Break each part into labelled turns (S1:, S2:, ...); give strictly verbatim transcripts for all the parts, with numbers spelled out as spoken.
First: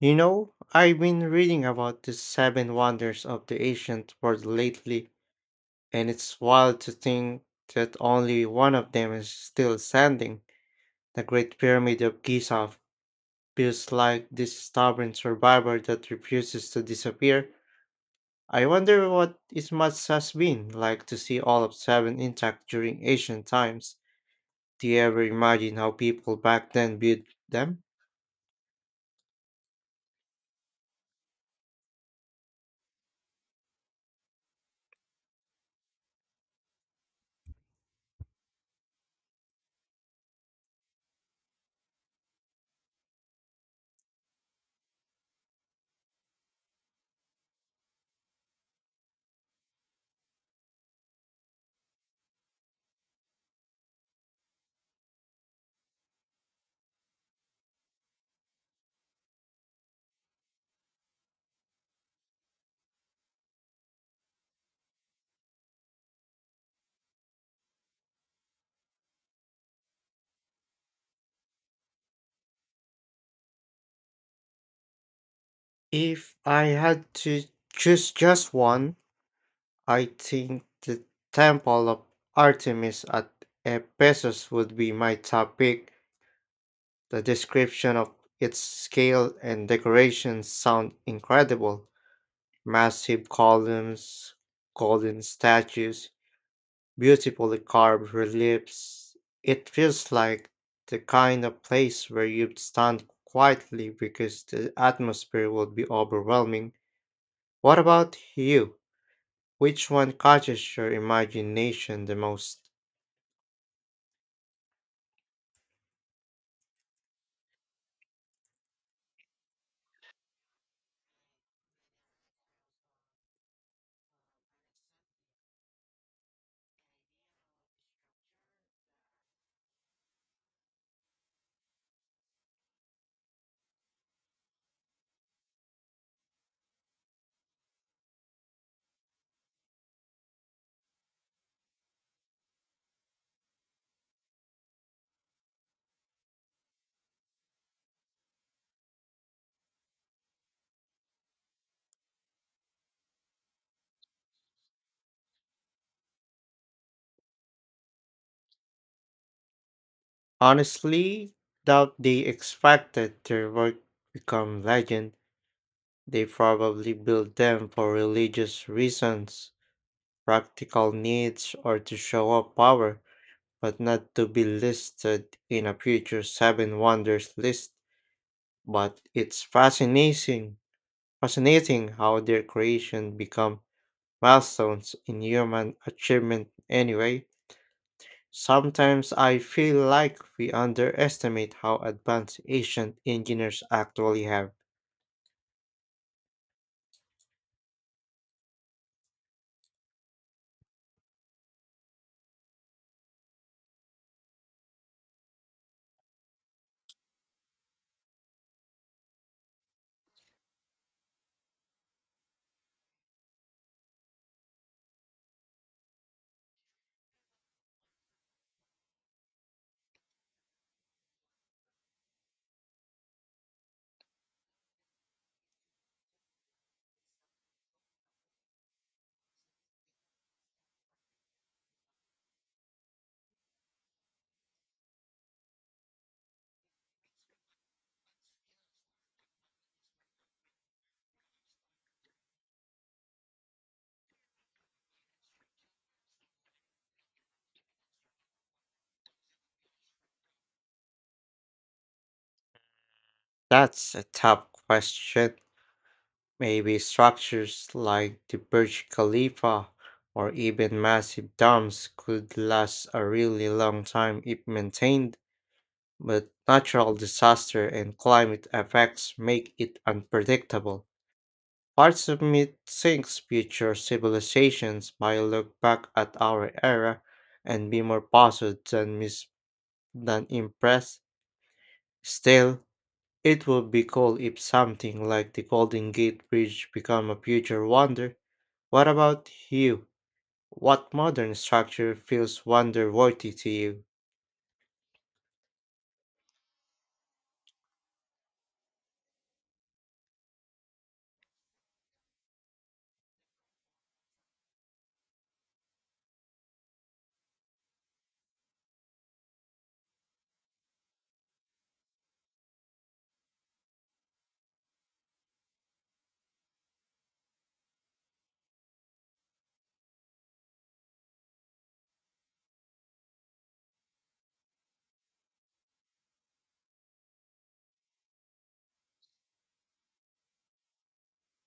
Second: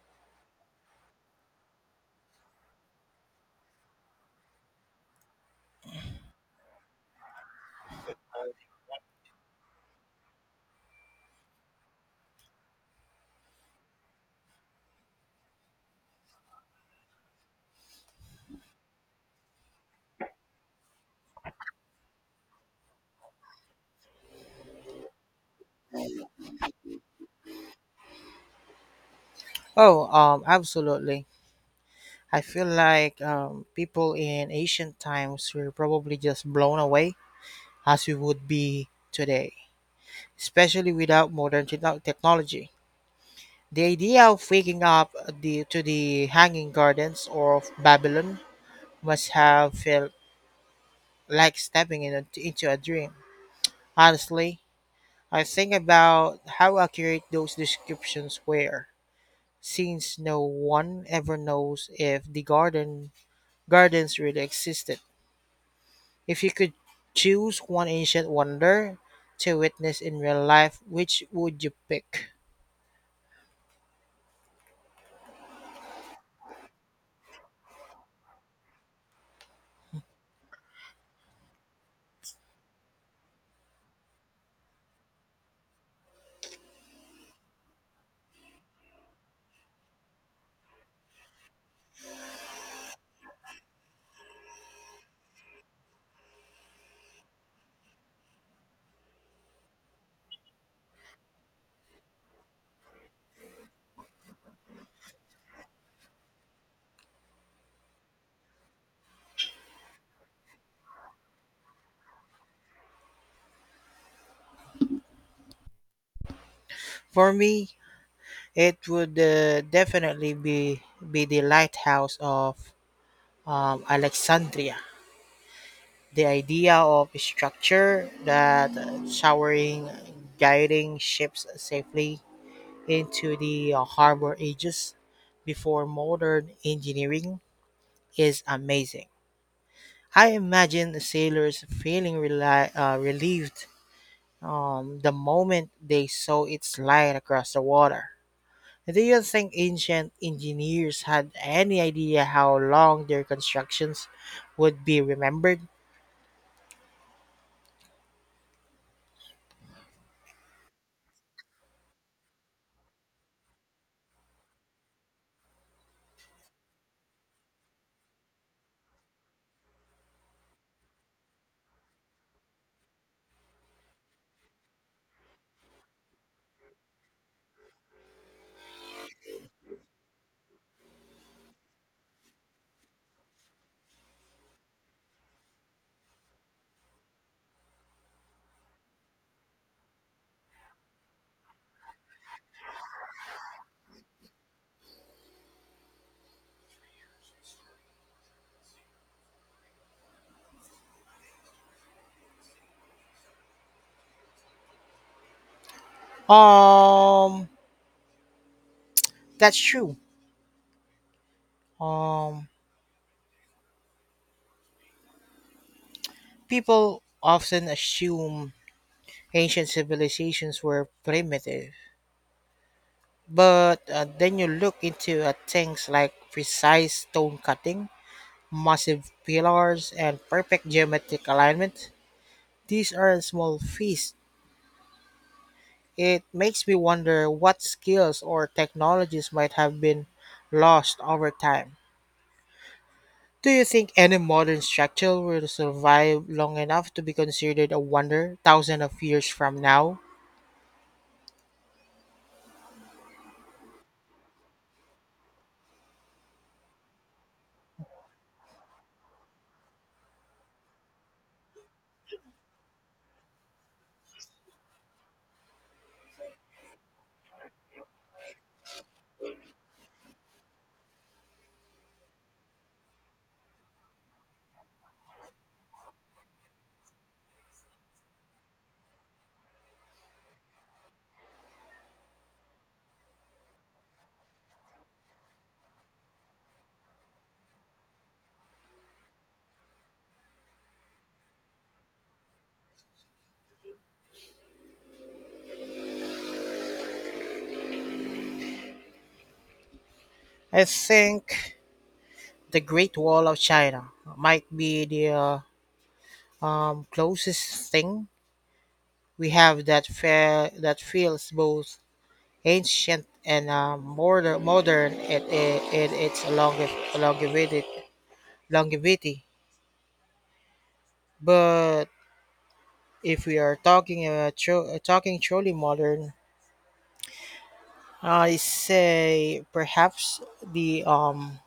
S1: You know, I've been reading about the seven wonders of the ancient world lately, and it's wild to think that only one of them is still standing. The Great Pyramid of Giza feels like this stubborn survivor that refuses to disappear. I wonder what it must has been like to see all of seven intact during ancient times. Do you ever imagine how people back then viewed them?
S2: Oh, um, absolutely. I feel like um, people in ancient times were probably just blown away as we would be today, especially without modern techno- technology. The idea of waking up the, to the Hanging Gardens of Babylon must have felt like stepping in a- into a dream. Honestly, I think about how accurate those descriptions were, since no one ever knows if the garden gardens really existed. If you could choose one ancient wonder to witness in real life, which would you pick?
S1: If I had to choose just one, I think the Temple of Artemis at Ephesus would be my top pick. The description of its scale and decorations sound incredible. Massive columns, golden statues, beautifully carved reliefs. It feels like the kind of place where you'd stand quietly because the atmosphere would be overwhelming. What about you? Which one catches your imagination the most?
S2: For me, it would uh, definitely be be the lighthouse of um, Alexandria. The idea of a structure that uh, showering, guiding ships safely into the uh, harbor ages before modern engineering is amazing. I imagine the sailors feeling reli- uh, relieved um, the moment they saw its light across the water. Do you think ancient engineers had any idea how long their constructions would be remembered?
S1: Honestly, doubt they expected their work become legend. They probably built them for religious reasons, practical needs, or to show off power, but not to be listed in a future Seven Wonders list. But it's fascinating, fascinating how their creation become milestones in human achievement anyway. Sometimes I feel like we underestimate how advanced ancient engineers actually have.
S2: Um, that's true. Um, People often assume ancient civilizations were primitive, but uh, then you look into uh, things like precise stone cutting, massive pillars, and perfect geometric alignment. These aren't small feats. It makes me wonder what skills or technologies might have been lost over time. Do you think any modern structure will survive long enough to be considered a wonder thousands of years from now?
S1: That's a tough question. Maybe structures like the Burj Khalifa or even massive dams could last a really long time if maintained, but natural disaster and climate effects make it unpredictable. Parts of me thinks future civilizations might look back at our era and be more puzzled than, mis- than impressed. Still, it would be cool if something like the Golden Gate Bridge become a future wonder. What about you? What modern structure feels wonder-worthy to you?
S2: I think the Great Wall of China might be the uh, um, closest thing we have that fair that feels both ancient and uh, modern modern It, it, it it's longev- longevity longevity, but if we are talking uh, tru- uh, talking truly modern, I say perhaps the um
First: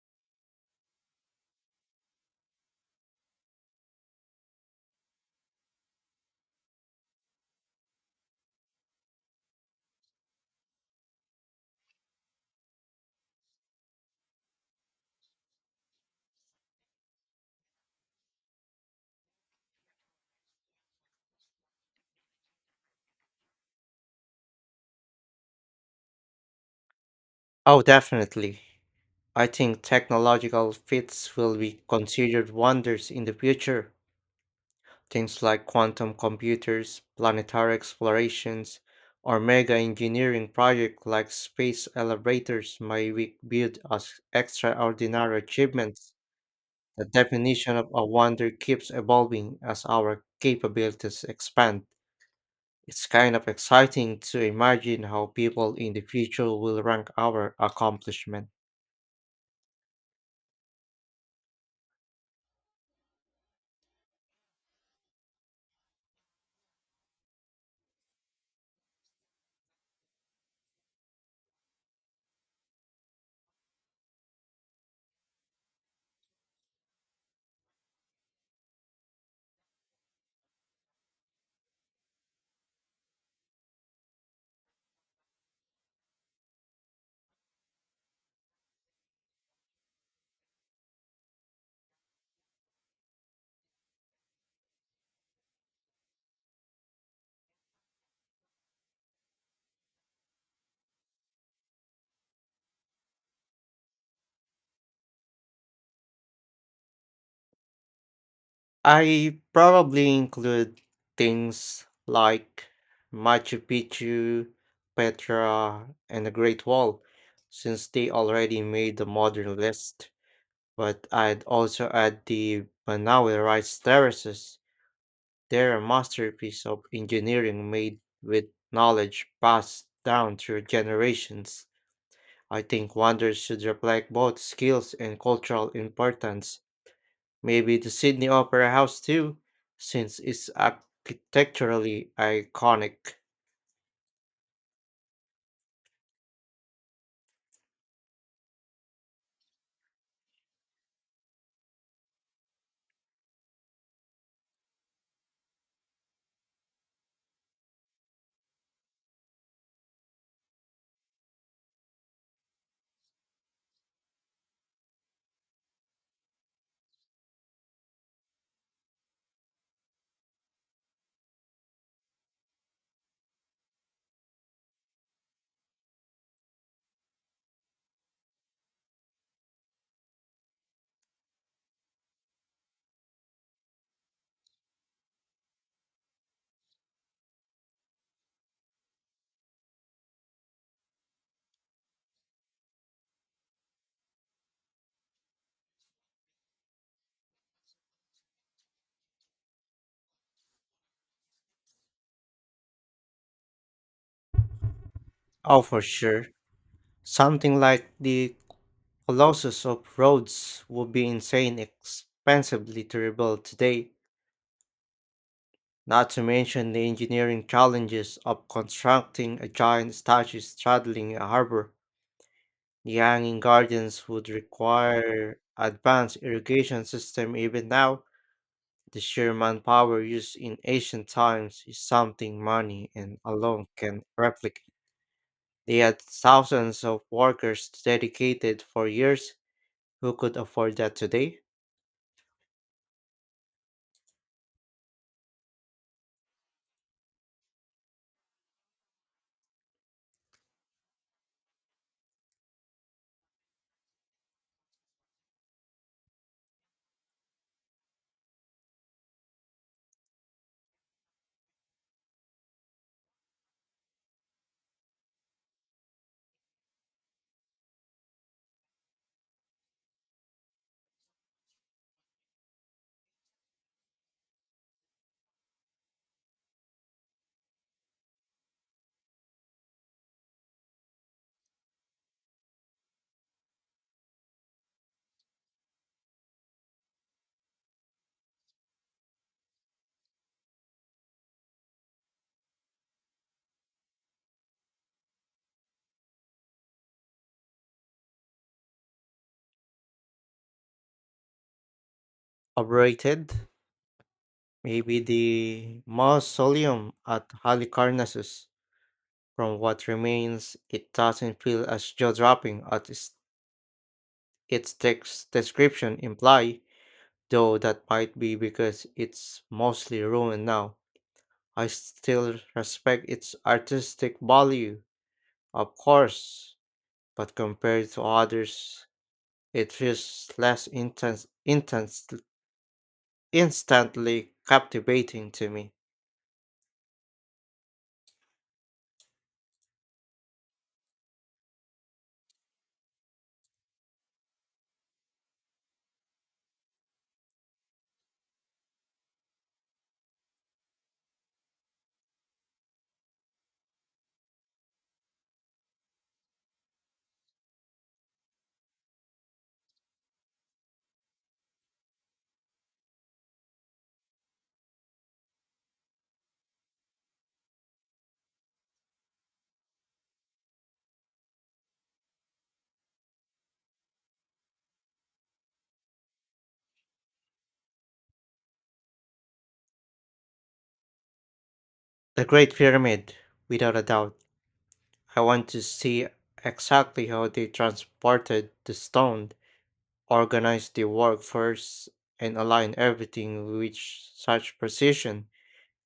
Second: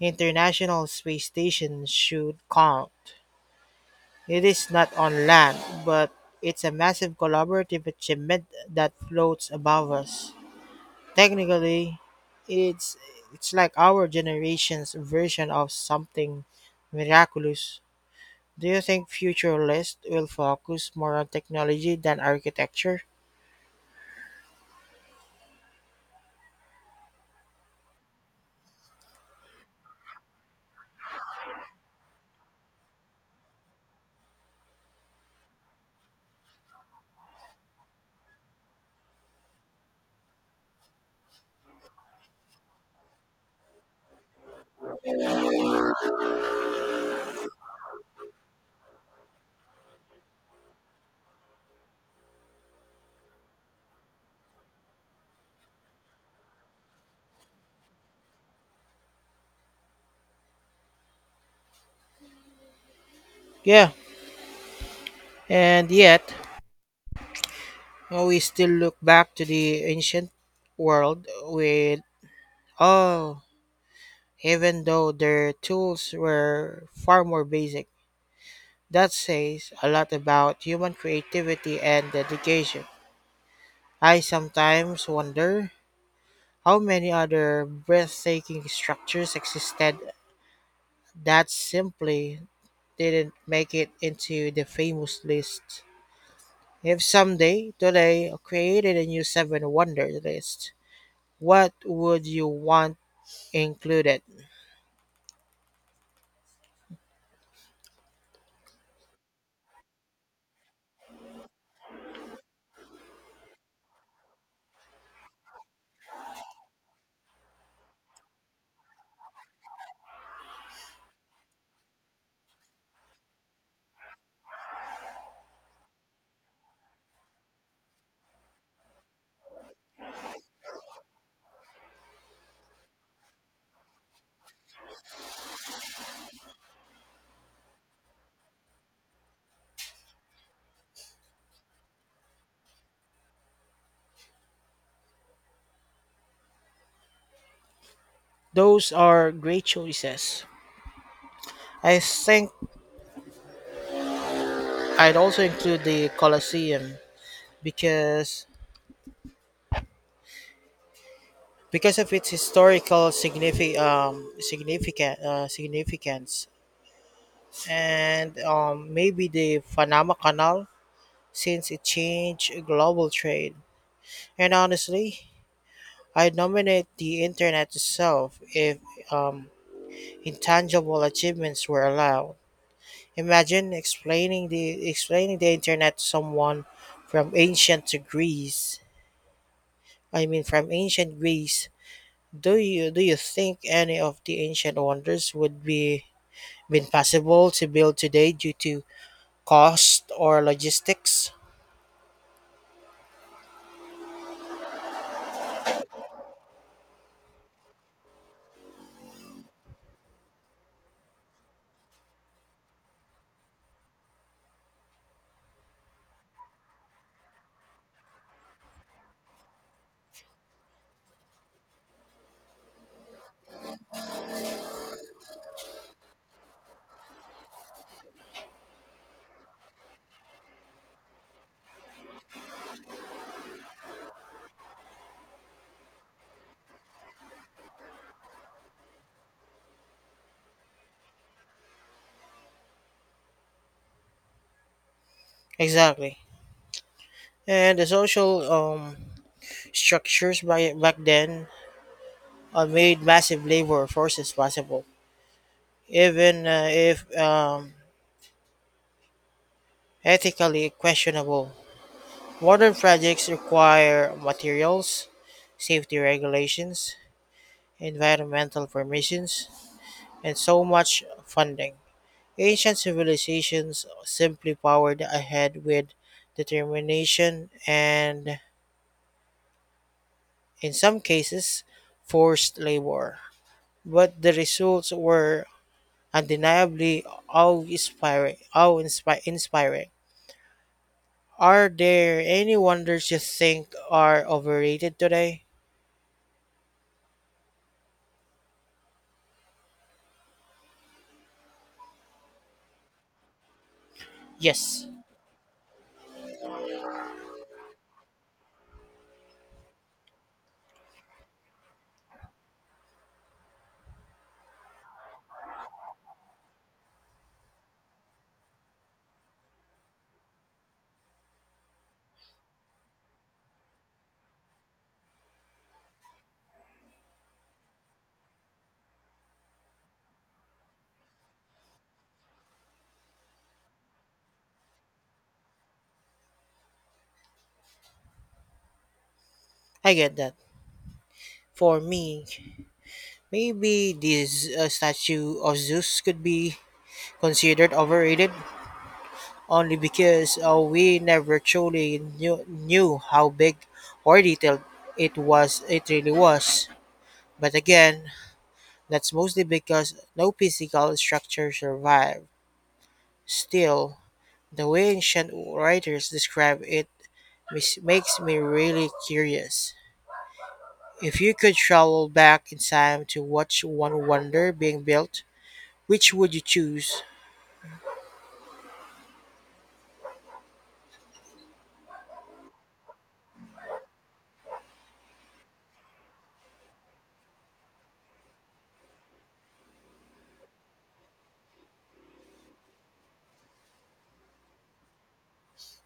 S2: international space station should count. It is not on land, but it's a massive collaborative achievement that floats above us. Technically, it's it's like our generation's version of something miraculous. Do you think future lists will focus more on technology than architecture?
S1: Oh, definitely. I think technological feats will be considered wonders in the future. Things like quantum computers, planetary explorations, or mega engineering projects like space elevators might be viewed as extraordinary achievements. The definition of a wonder keeps evolving as our capabilities expand. It's kind of exciting to imagine how people in the future will rank our accomplishments.
S2: Yeah, and yet we still look back to the ancient world with, oh, even though their tools were far more basic. That says a lot about human creativity and dedication. I sometimes wonder, how many other breathtaking structures existed that simply didn't make it into the famous list? If someday today created a new seven wonder list, what would you want included?
S1: I probably include things like Machu Picchu, Petra, and the Great Wall, since they already made the modern list. But I'd also add the Manawi Rice Terraces. They're a masterpiece of engineering made with knowledge passed down through generations. I think wonders should reflect both skills and cultural importance. Maybe the Sydney Opera House too, since it's architecturally iconic.
S2: Those are great choices. I think I'd also include the Colosseum because because of its historical signifi- um, significant uh, significance. And um, maybe the Panama Canal, since it changed global trade. And honestly, I nominate the internet itself if um, intangible achievements were allowed. Imagine explaining the explaining the internet to someone from ancient to Greece. I mean, from ancient Greece. Do you do you think any of the ancient wonders would be been possible to build today due to cost or logistics?
S1: Oh, for sure. Something like the Colossus of Rhodes would be insane expensively to rebuild today, not to mention the engineering challenges of constructing a giant statue straddling a harbor. The hanging gardens would require advanced irrigation system even now. The sheer manpower used in ancient times is something money and alone can replicate. They had thousands of workers dedicated for years who could afford that today.
S2: Exactly. And the social um, structures by, back then uh, made massive labor forces possible, even uh, if um, ethically questionable. Modern projects require materials, safety regulations, environmental permissions, and so much funding. Ancient civilizations simply powered ahead with determination and, in some cases, forced labor, but the results were undeniably awe-inspiring. awe-inspiring. Are there any wonders you think are overrated today?
S1: Operated
S2: Yes,
S1: maybe the mausoleum at Halicarnassus. From what remains, it doesn't feel as jaw-dropping as its its text description imply, though that might be because it's mostly ruined now. I still respect its artistic value, of course, but compared to others, it feels less intense, intense, instantly captivating to me.
S2: I get that. For me, maybe this uh, statue of Zeus could be considered overrated only because uh, we never truly knew, knew how big or detailed it was it really was. But again, that's mostly because no physical structure survived. Still, the way ancient writers describe it mis- makes me really curious. If you could travel back in time to watch one wonder being built, which would you choose?
S1: The Great Pyramid, without a doubt. I want to see exactly how they transported the stone, organized the workforce, and aligned everything with such precision.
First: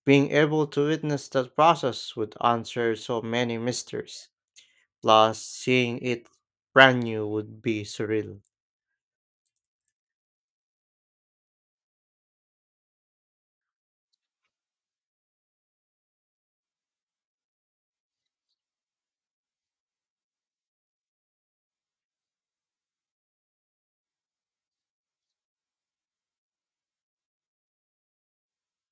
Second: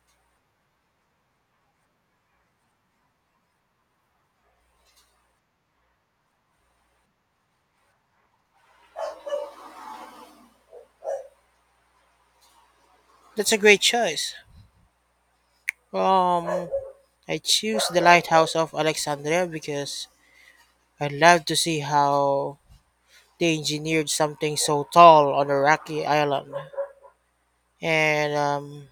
S1: Being able to witness that process would answer so many mysteries. Plus, seeing it brand new would be surreal.
S2: That's a great choice. Um, I choose the lighthouse of Alexandria because I'd love to see how they engineered something so tall on a rocky island. And um,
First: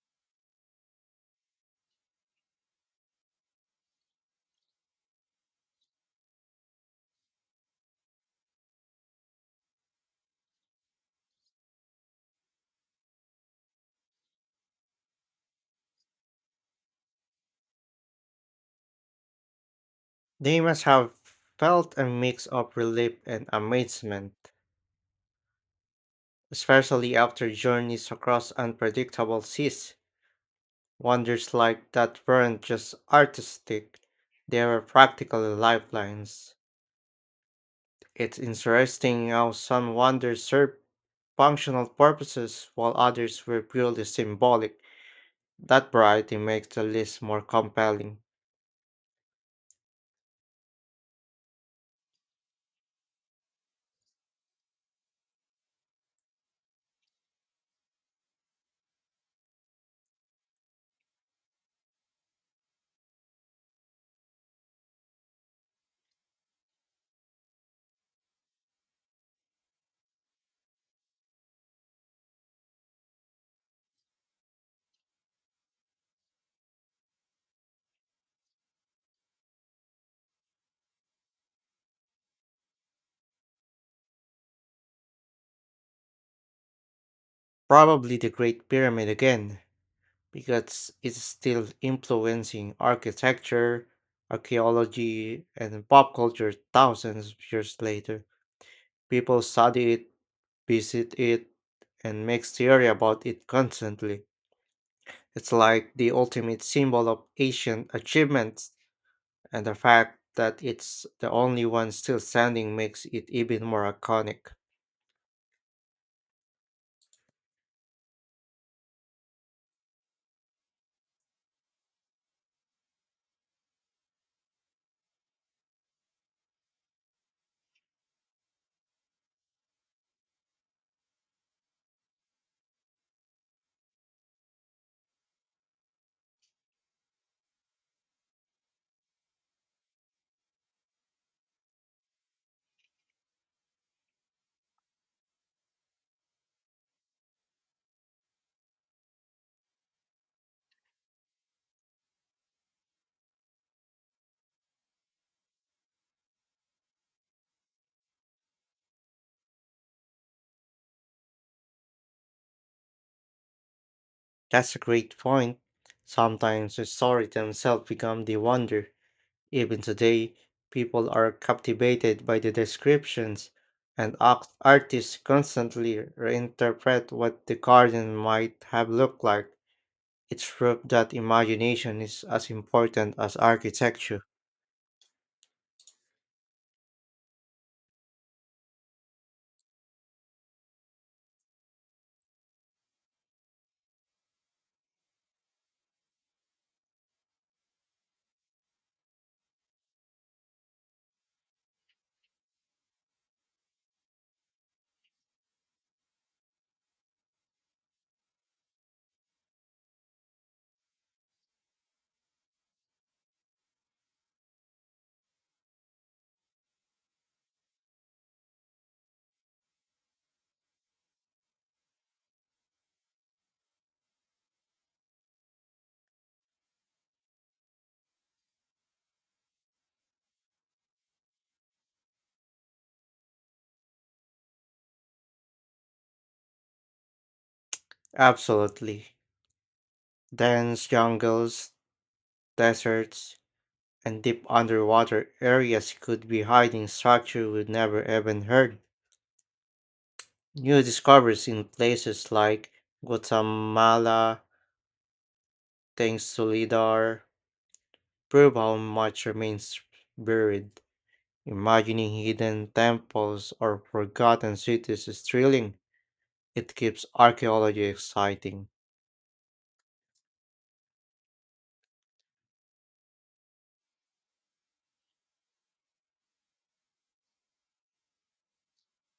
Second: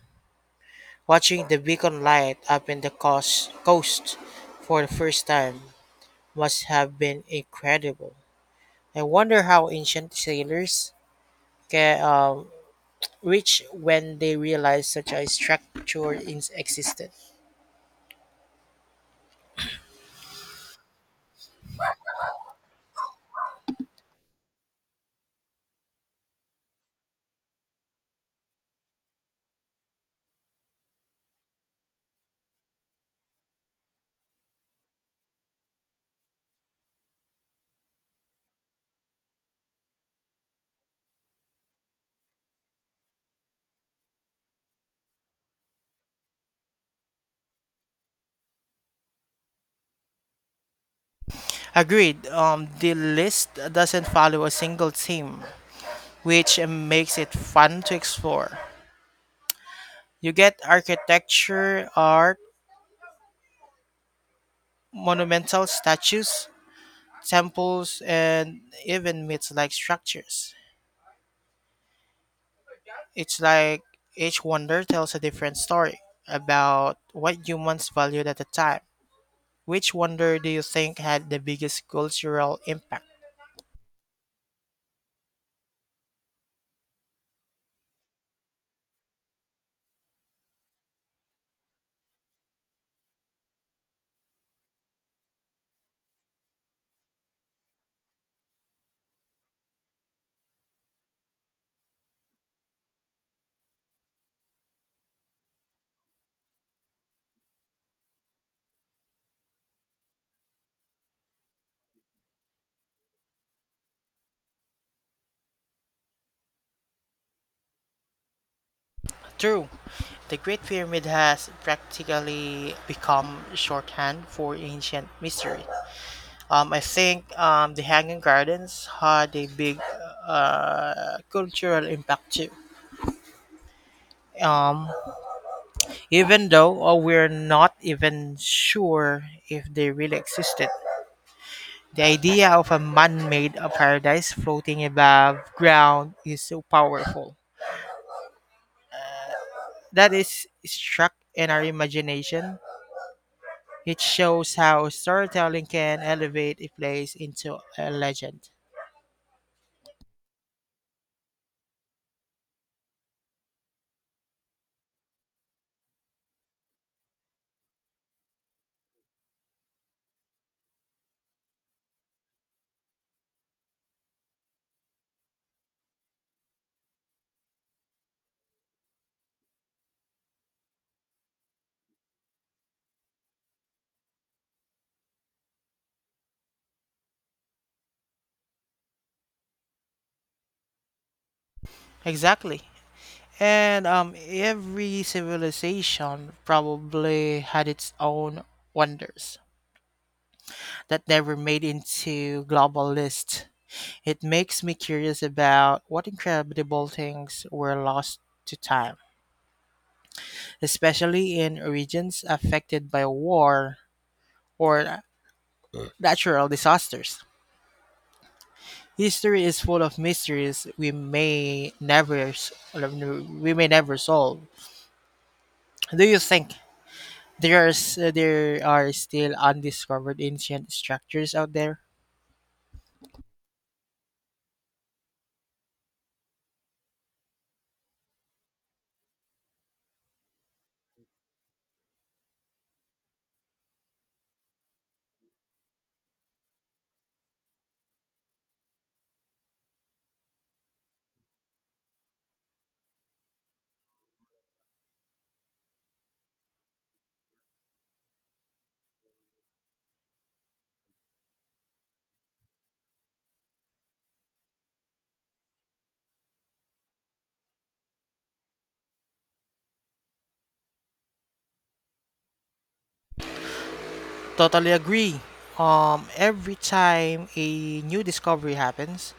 S2: watching the beacon light up in the coast, coast for the first time must have been incredible. I wonder how ancient sailors ca- um, reached when they realized such a structure is existed.
S1: They must have felt a mix of relief and amazement, especially after journeys across unpredictable seas. Wonders like that weren't just artistic, they were practically lifelines. It's interesting how some wonders serve functional purposes while others were purely symbolic. That variety makes the list more compelling.
S2: Agreed. Um, the list doesn't follow a single theme, which makes it fun to explore. You get architecture, art, monumental statues, temples, and even myth-like structures. It's like each wonder tells a different story about what humans valued at the time. Which wonder do you think had the biggest cultural impact?
S1: Probably the Great Pyramid again, because it's still influencing architecture, archaeology, and pop culture thousands of years later. People study it, visit it, and make theory about it constantly. It's like the ultimate symbol of ancient achievements, and the fact that it's the only one still standing makes it even more iconic.
S2: True, the Great Pyramid has practically become shorthand for ancient mystery. Um, I think um, the Hanging Gardens had a big uh, cultural impact too. Um, Even though uh, we're not even sure if they really existed, the idea of a man made paradise floating above ground is so powerful. That is struck in our imagination. It shows how storytelling can elevate a place into a legend.
S1: That's a great point. Sometimes the story themselves become the wonder. Even today, people are captivated by the descriptions, and art- artists constantly reinterpret what the garden might have looked like. It's proof that imagination is as important as architecture.
S2: Exactly. And um, every civilization probably had its own wonders that never made into global lists. It makes me curious about what incredible things were lost to time, especially in regions affected by war or natural disasters. History is full of mysteries we may never s- we may never solve. Do you think there's there are still undiscovered ancient structures out there?
S1: Absolutely. Dense jungles, deserts, and deep underwater areas could be hiding structure we've never even heard. New discoveries in places like Guatemala, thanks to LIDAR, prove how much remains buried. Imagining hidden temples or forgotten cities is thrilling. It keeps archaeology exciting.
S2: Totally agree. Um, every time a new discovery happens,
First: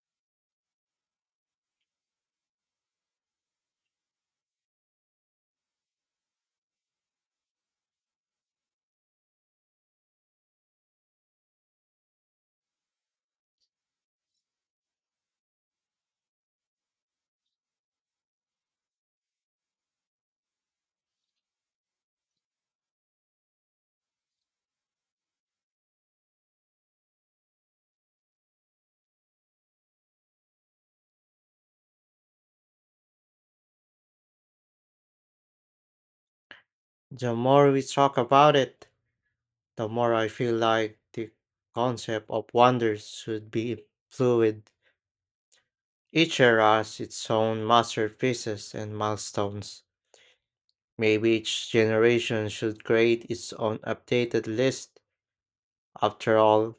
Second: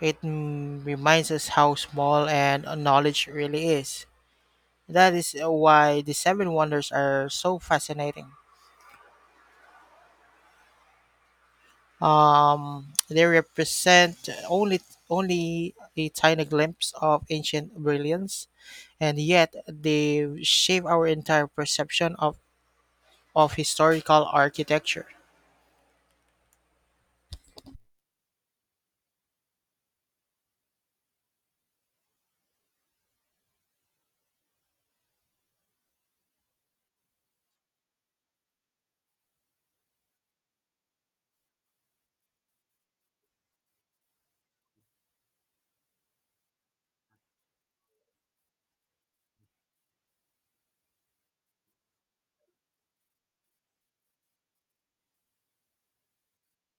S2: it, mm, reminds us how small and knowledge really is. That is why the Seven Wonders are so fascinating. Um, they represent only only a tiny glimpse of ancient brilliance, and yet they shape our entire perception of, of historical architecture.
S1: The more we talk about it, the more I feel like the concept of wonder should be fluid. Each era has its own masterpieces and milestones. Maybe each generation should create its own updated list. After all,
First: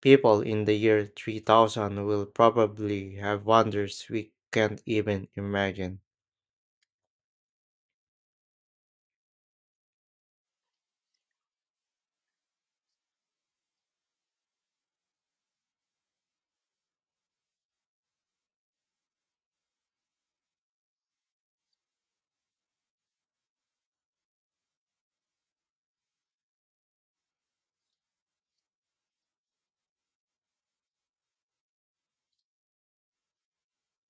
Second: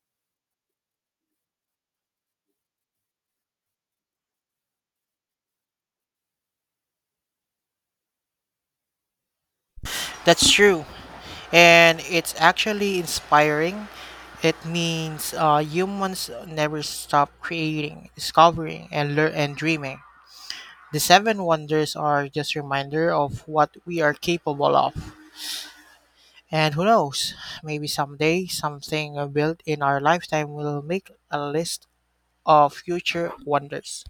S1: people in the year three thousand will probably have wonders we can't even imagine.
S2: That's true, and it's actually inspiring. It means uh, humans never stop creating, discovering, and learn and dreaming. The seven wonders are just reminder of what we are capable of. And who knows, maybe someday something uh, built in our lifetime will make a list of future wonders.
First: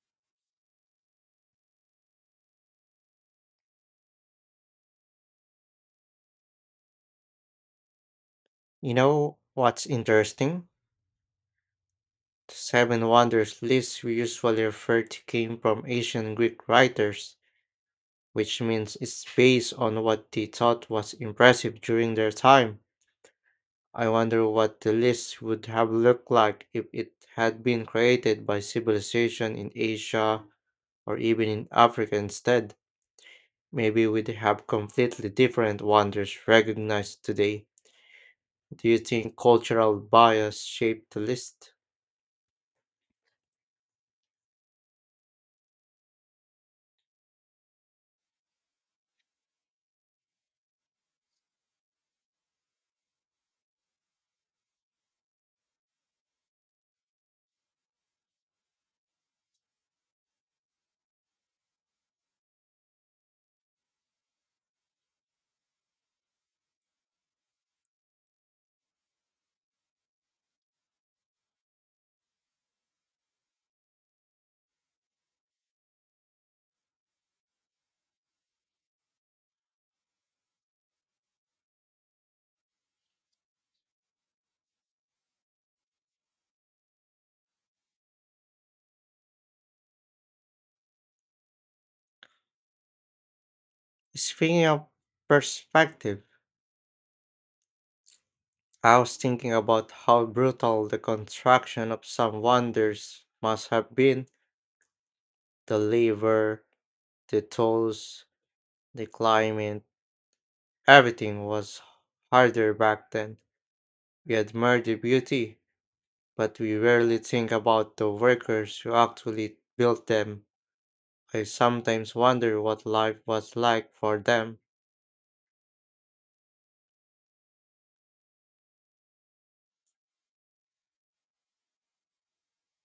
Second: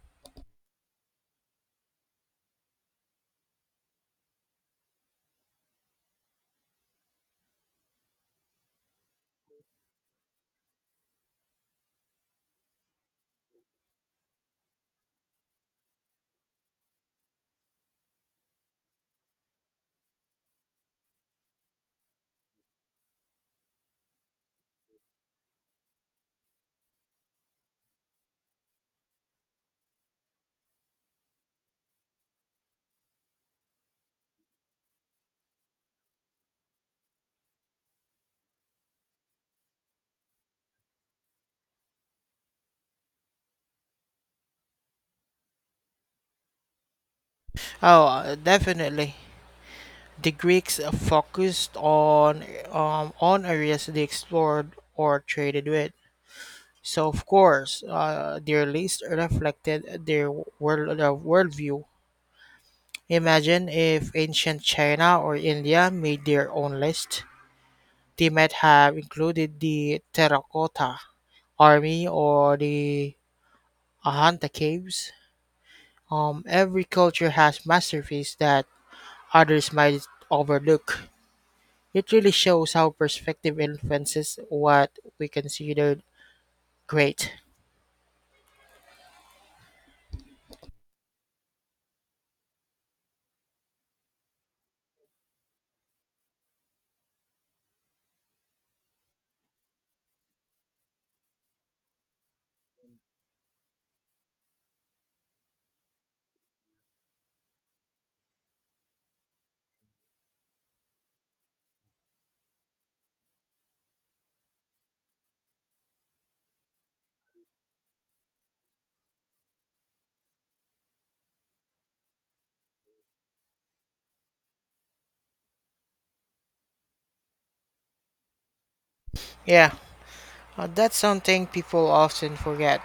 S1: You know what's interesting? The seven wonders list we usually refer to came from ancient Greek writers, which means it's based on what they thought was impressive during their time. I wonder what the list would have looked like if it had been created by civilization in Asia or even in Africa instead. Maybe we'd have completely different wonders recognized today. Do you think cultural bias shaped the list?
S2: Oh, uh, definitely. The Greeks uh, focused on um, on areas they explored or traded with. So of course, uh, their list reflected their world their worldview. Imagine if ancient China or India made their own list. They might have included the Terracotta Army or the Ahanta Caves. Um, every culture has masterpieces that others might overlook. It really shows how perspective influences what we consider great.
S1: Speaking of perspective, I was thinking about how brutal the construction of some wonders must have been. The labor, the tools, the climate, everything was harder back then. We admire the beauty, but we rarely think about the workers who actually built them. I sometimes wonder what life was like for them.
S2: Yeah, uh, that's something people often forget.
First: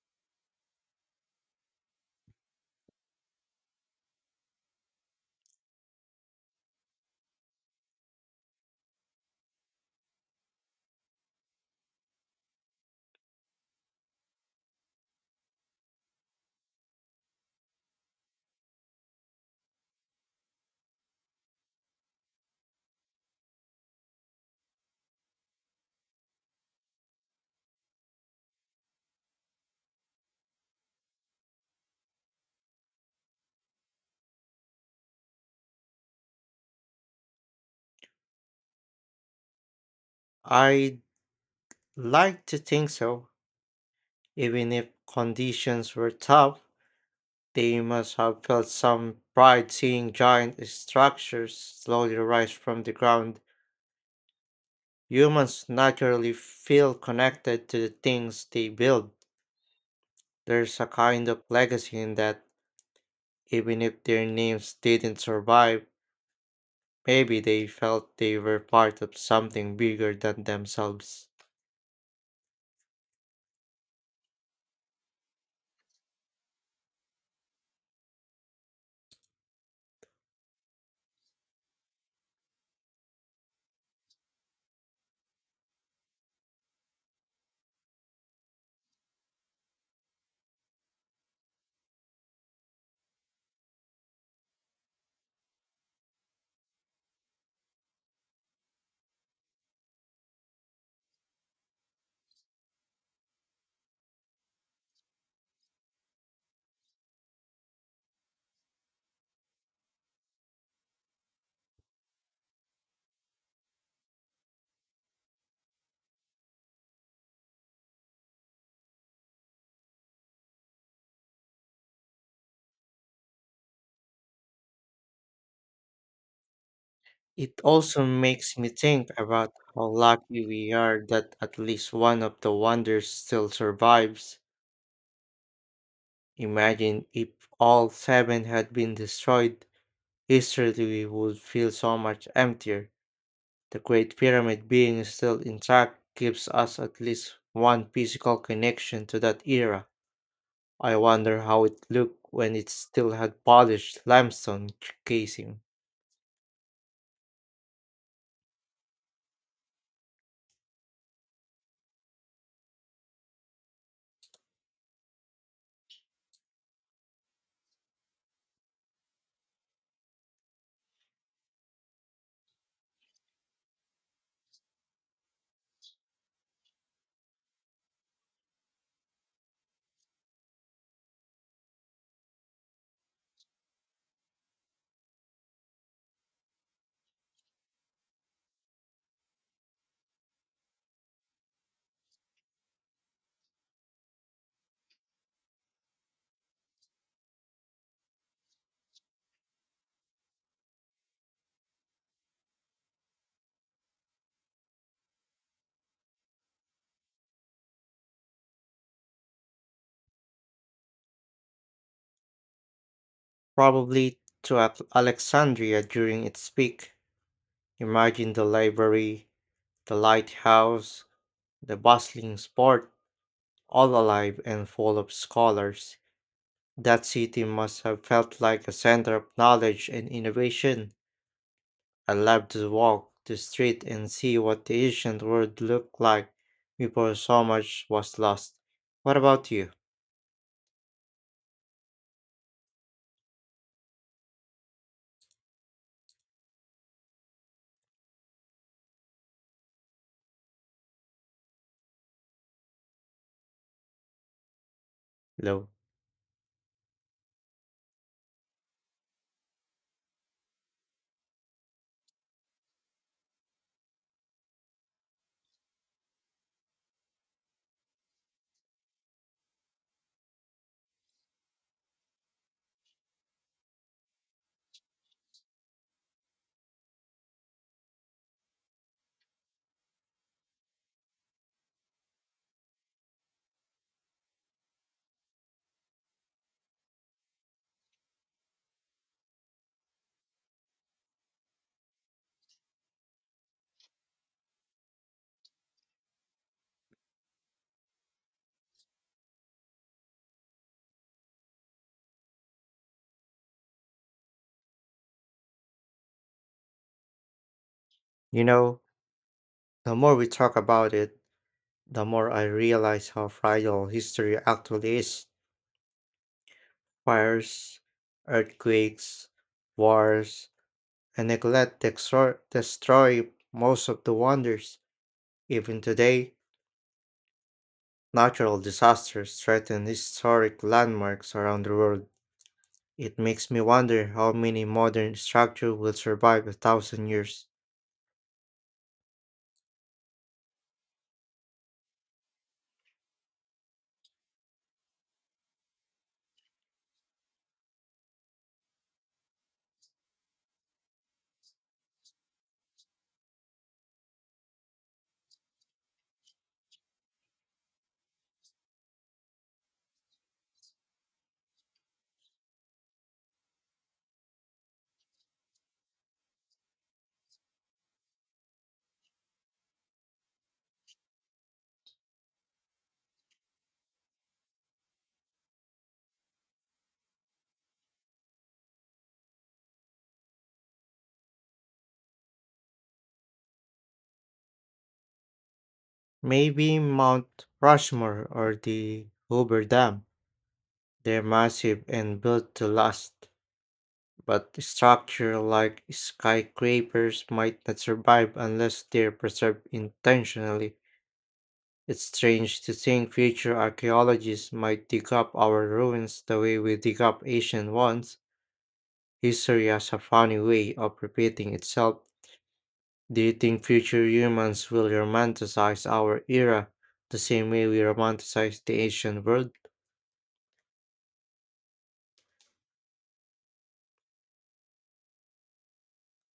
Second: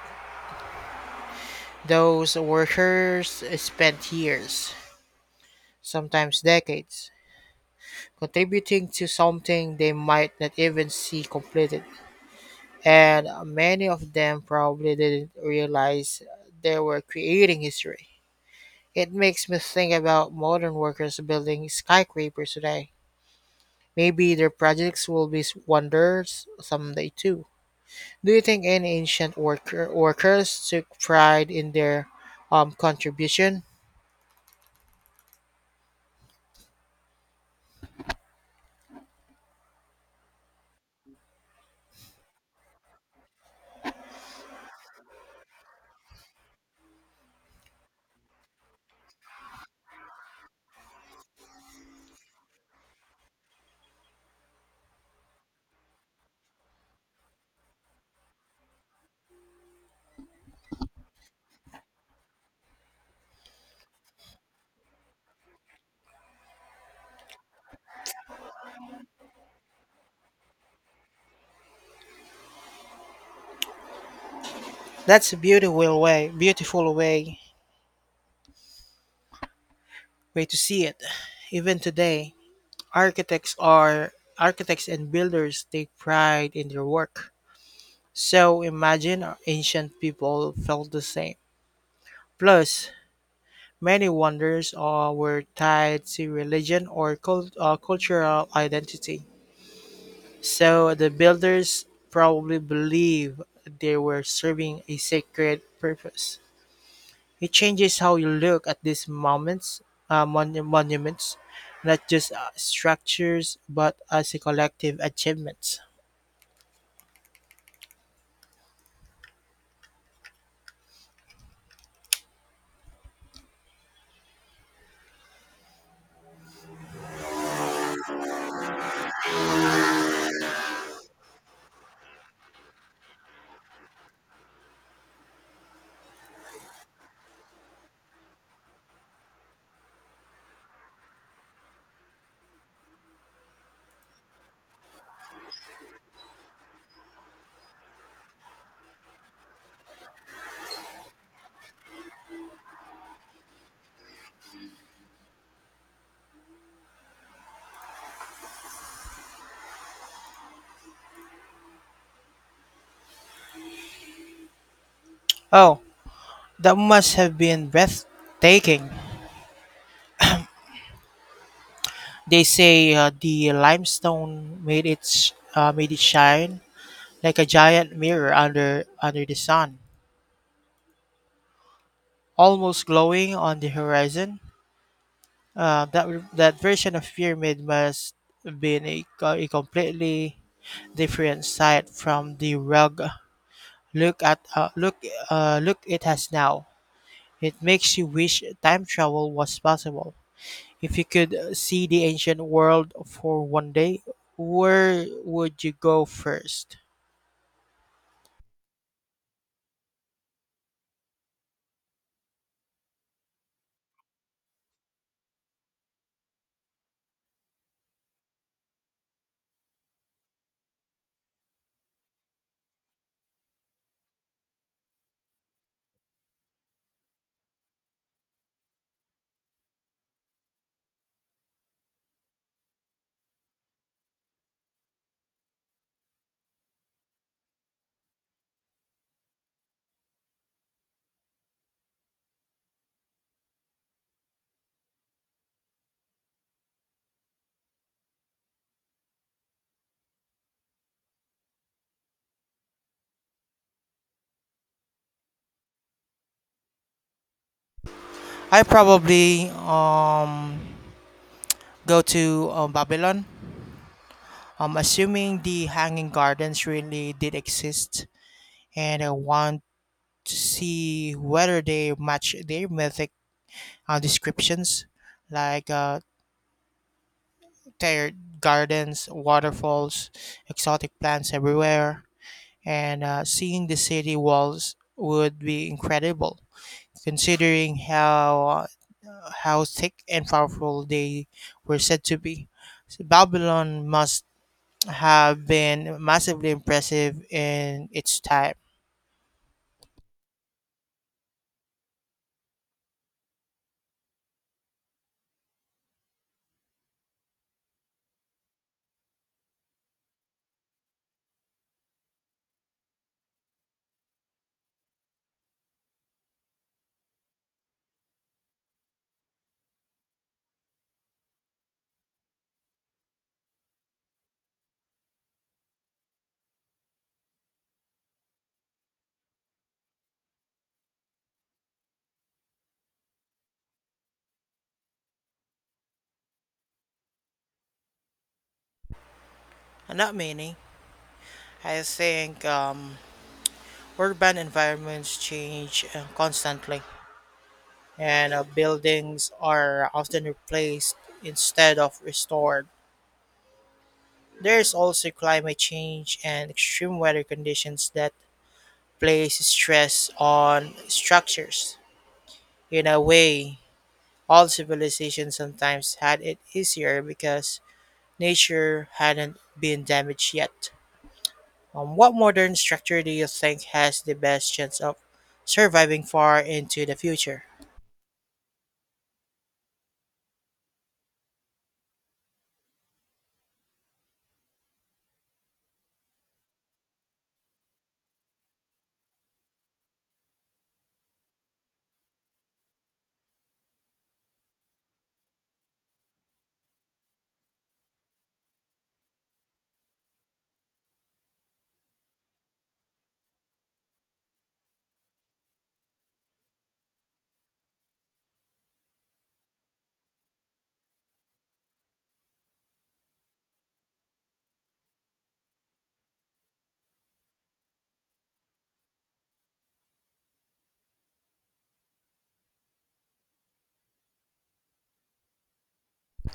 S2: Those workers spent years, sometimes decades, contributing to something they might not even see completed, and many of them probably didn't realize they were creating history. It makes me think about modern workers building skyscrapers today. Maybe their projects will be wonders someday too. Do you think any ancient worker, workers took pride in their um, contribution?
S1: I'd like to think so. Even if conditions were tough, they must have felt some pride seeing giant structures slowly rise from the ground. Humans naturally feel connected to the things they build. There's a kind of legacy in that. Even if their names didn't survive, maybe they felt they were part of something bigger than themselves.
S2: That's a beautiful way, beautiful way, way to see it. Even today, architects are architects and builders take pride in their work. So imagine our ancient people felt the same. Plus, many wonders uh, were tied to religion or cult- uh, cultural identity. So the builders probably believe they were serving a sacred purpose. It changes how you look at these moments, uh, monu- monuments, not just uh, structures, but as a collective achievement.
S1: It also makes me think about how lucky we are that at least one of the wonders still survives. Imagine if all seven had been destroyed, history would feel so much emptier. The Great Pyramid being still intact gives us at least one physical connection to that era. I wonder how it looked when it still had polished limestone casing,
S2: Oh, that must have been breathtaking. They say uh, the limestone made it sh- uh, made it shine like a giant mirror under under the sun, almost glowing on the horizon. Uh, that that version of pyramid must have been a, co- a completely different sight from the rug. Look at uh, look uh, look it has now. It makes you wish time travel was possible. If you could uh, see the ancient world for one day, where would you go first?
S1: probably to Al- Alexandria during its peak. Imagine the library, the lighthouse, the bustling sport, all alive and full of scholars. That city must have felt like a center of knowledge and innovation. I loved to walk the street and see what the ancient world looked like before so much was lost. What about you, Lo?
S2: I probably um go to uh, Babylon. Um, assuming the Hanging Gardens really did exist, and I want to see whether they match their mythic uh, descriptions, like uh, their gardens, waterfalls, exotic plants everywhere, and uh, seeing the city walls would be incredible, considering how uh, how thick and powerful they were said to be. So Babylon must have been massively impressive in its time.
S1: You know, the more we talk about it, the more I realize how fragile history actually is. Fires, earthquakes, wars, and neglect to extro- destroy most of the wonders. Even today, natural disasters threaten historic landmarks around the world. It makes me wonder how many modern structures will survive a thousand years.
S2: Not many. I think um, urban environments change uh, constantly, and uh, buildings are often replaced instead of restored. There's also climate change and extreme weather conditions that place stress on structures. In a way, all civilizations sometimes had it easier because nature hadn't been damaged yet. Um, what modern structure do you think has the best chance of surviving far into the future?
S1: Maybe Mount Rushmore or the Hoover Dam. They're massive and built to last, but structures like skyscrapers might not survive unless they're preserved intentionally. It's strange to think future archaeologists might dig up our ruins the way we dig up ancient ones. History has a funny way of repeating itself. Do you think future humans will romanticize our era the same way we romanticize the ancient world?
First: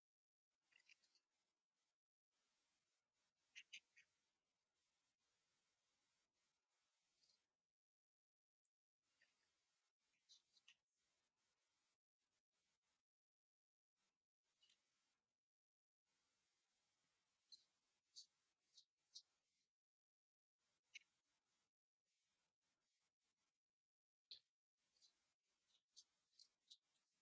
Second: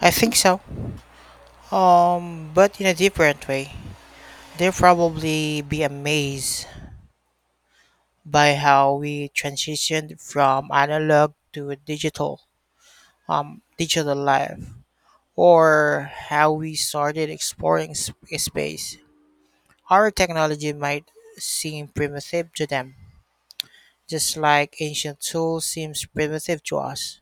S2: I think so. Um, but in a different way. They'll probably be amazed by how we transitioned from analog to digital, um, digital life, or how we started exploring sp- space. Our technology might seem primitive to them, just like ancient tools seems primitive to us.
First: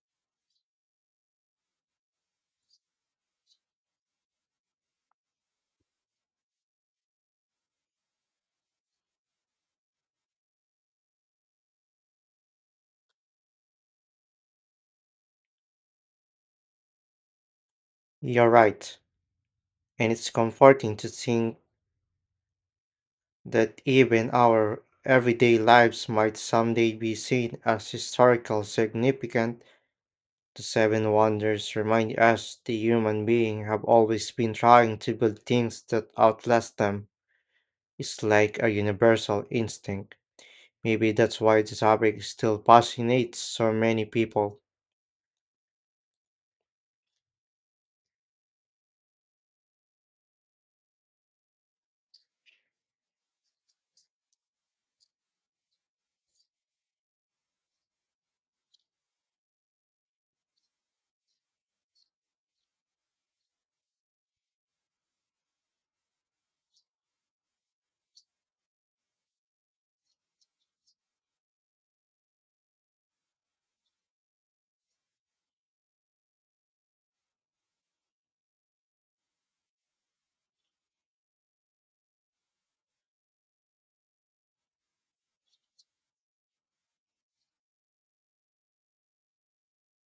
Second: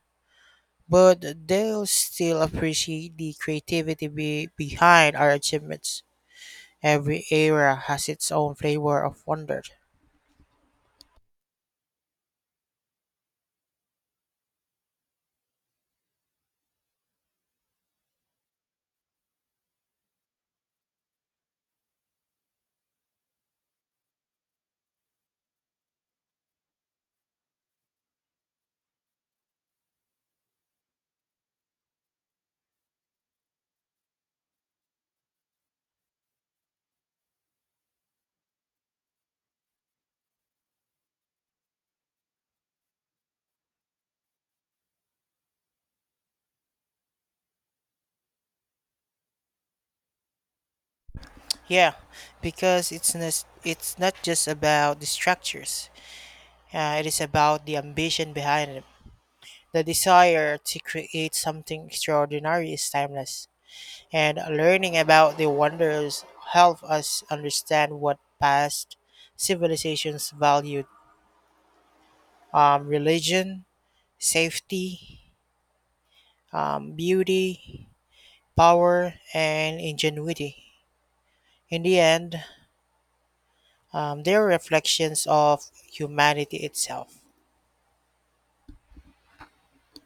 S2: But they'll still appreciate the creativity be- behind our achievements. Every era has its own flavor of wonder.
S1: You're right, and it's comforting to think that even our everyday lives might someday be seen as historical significant. The Seven Wonders remind us the human being have always been trying to build things that outlast them. It's like a universal instinct. Maybe that's why the topic still fascinates so many people.
S2: Yeah, because it's not, it's not just about the structures. Uh, it is about the ambition behind them. The desire to create something extraordinary is timeless, and learning about the wonders help us understand what past civilizations valued: um, religion, safety, um, beauty, power, and ingenuity. In the end, um, they are reflections of humanity itself.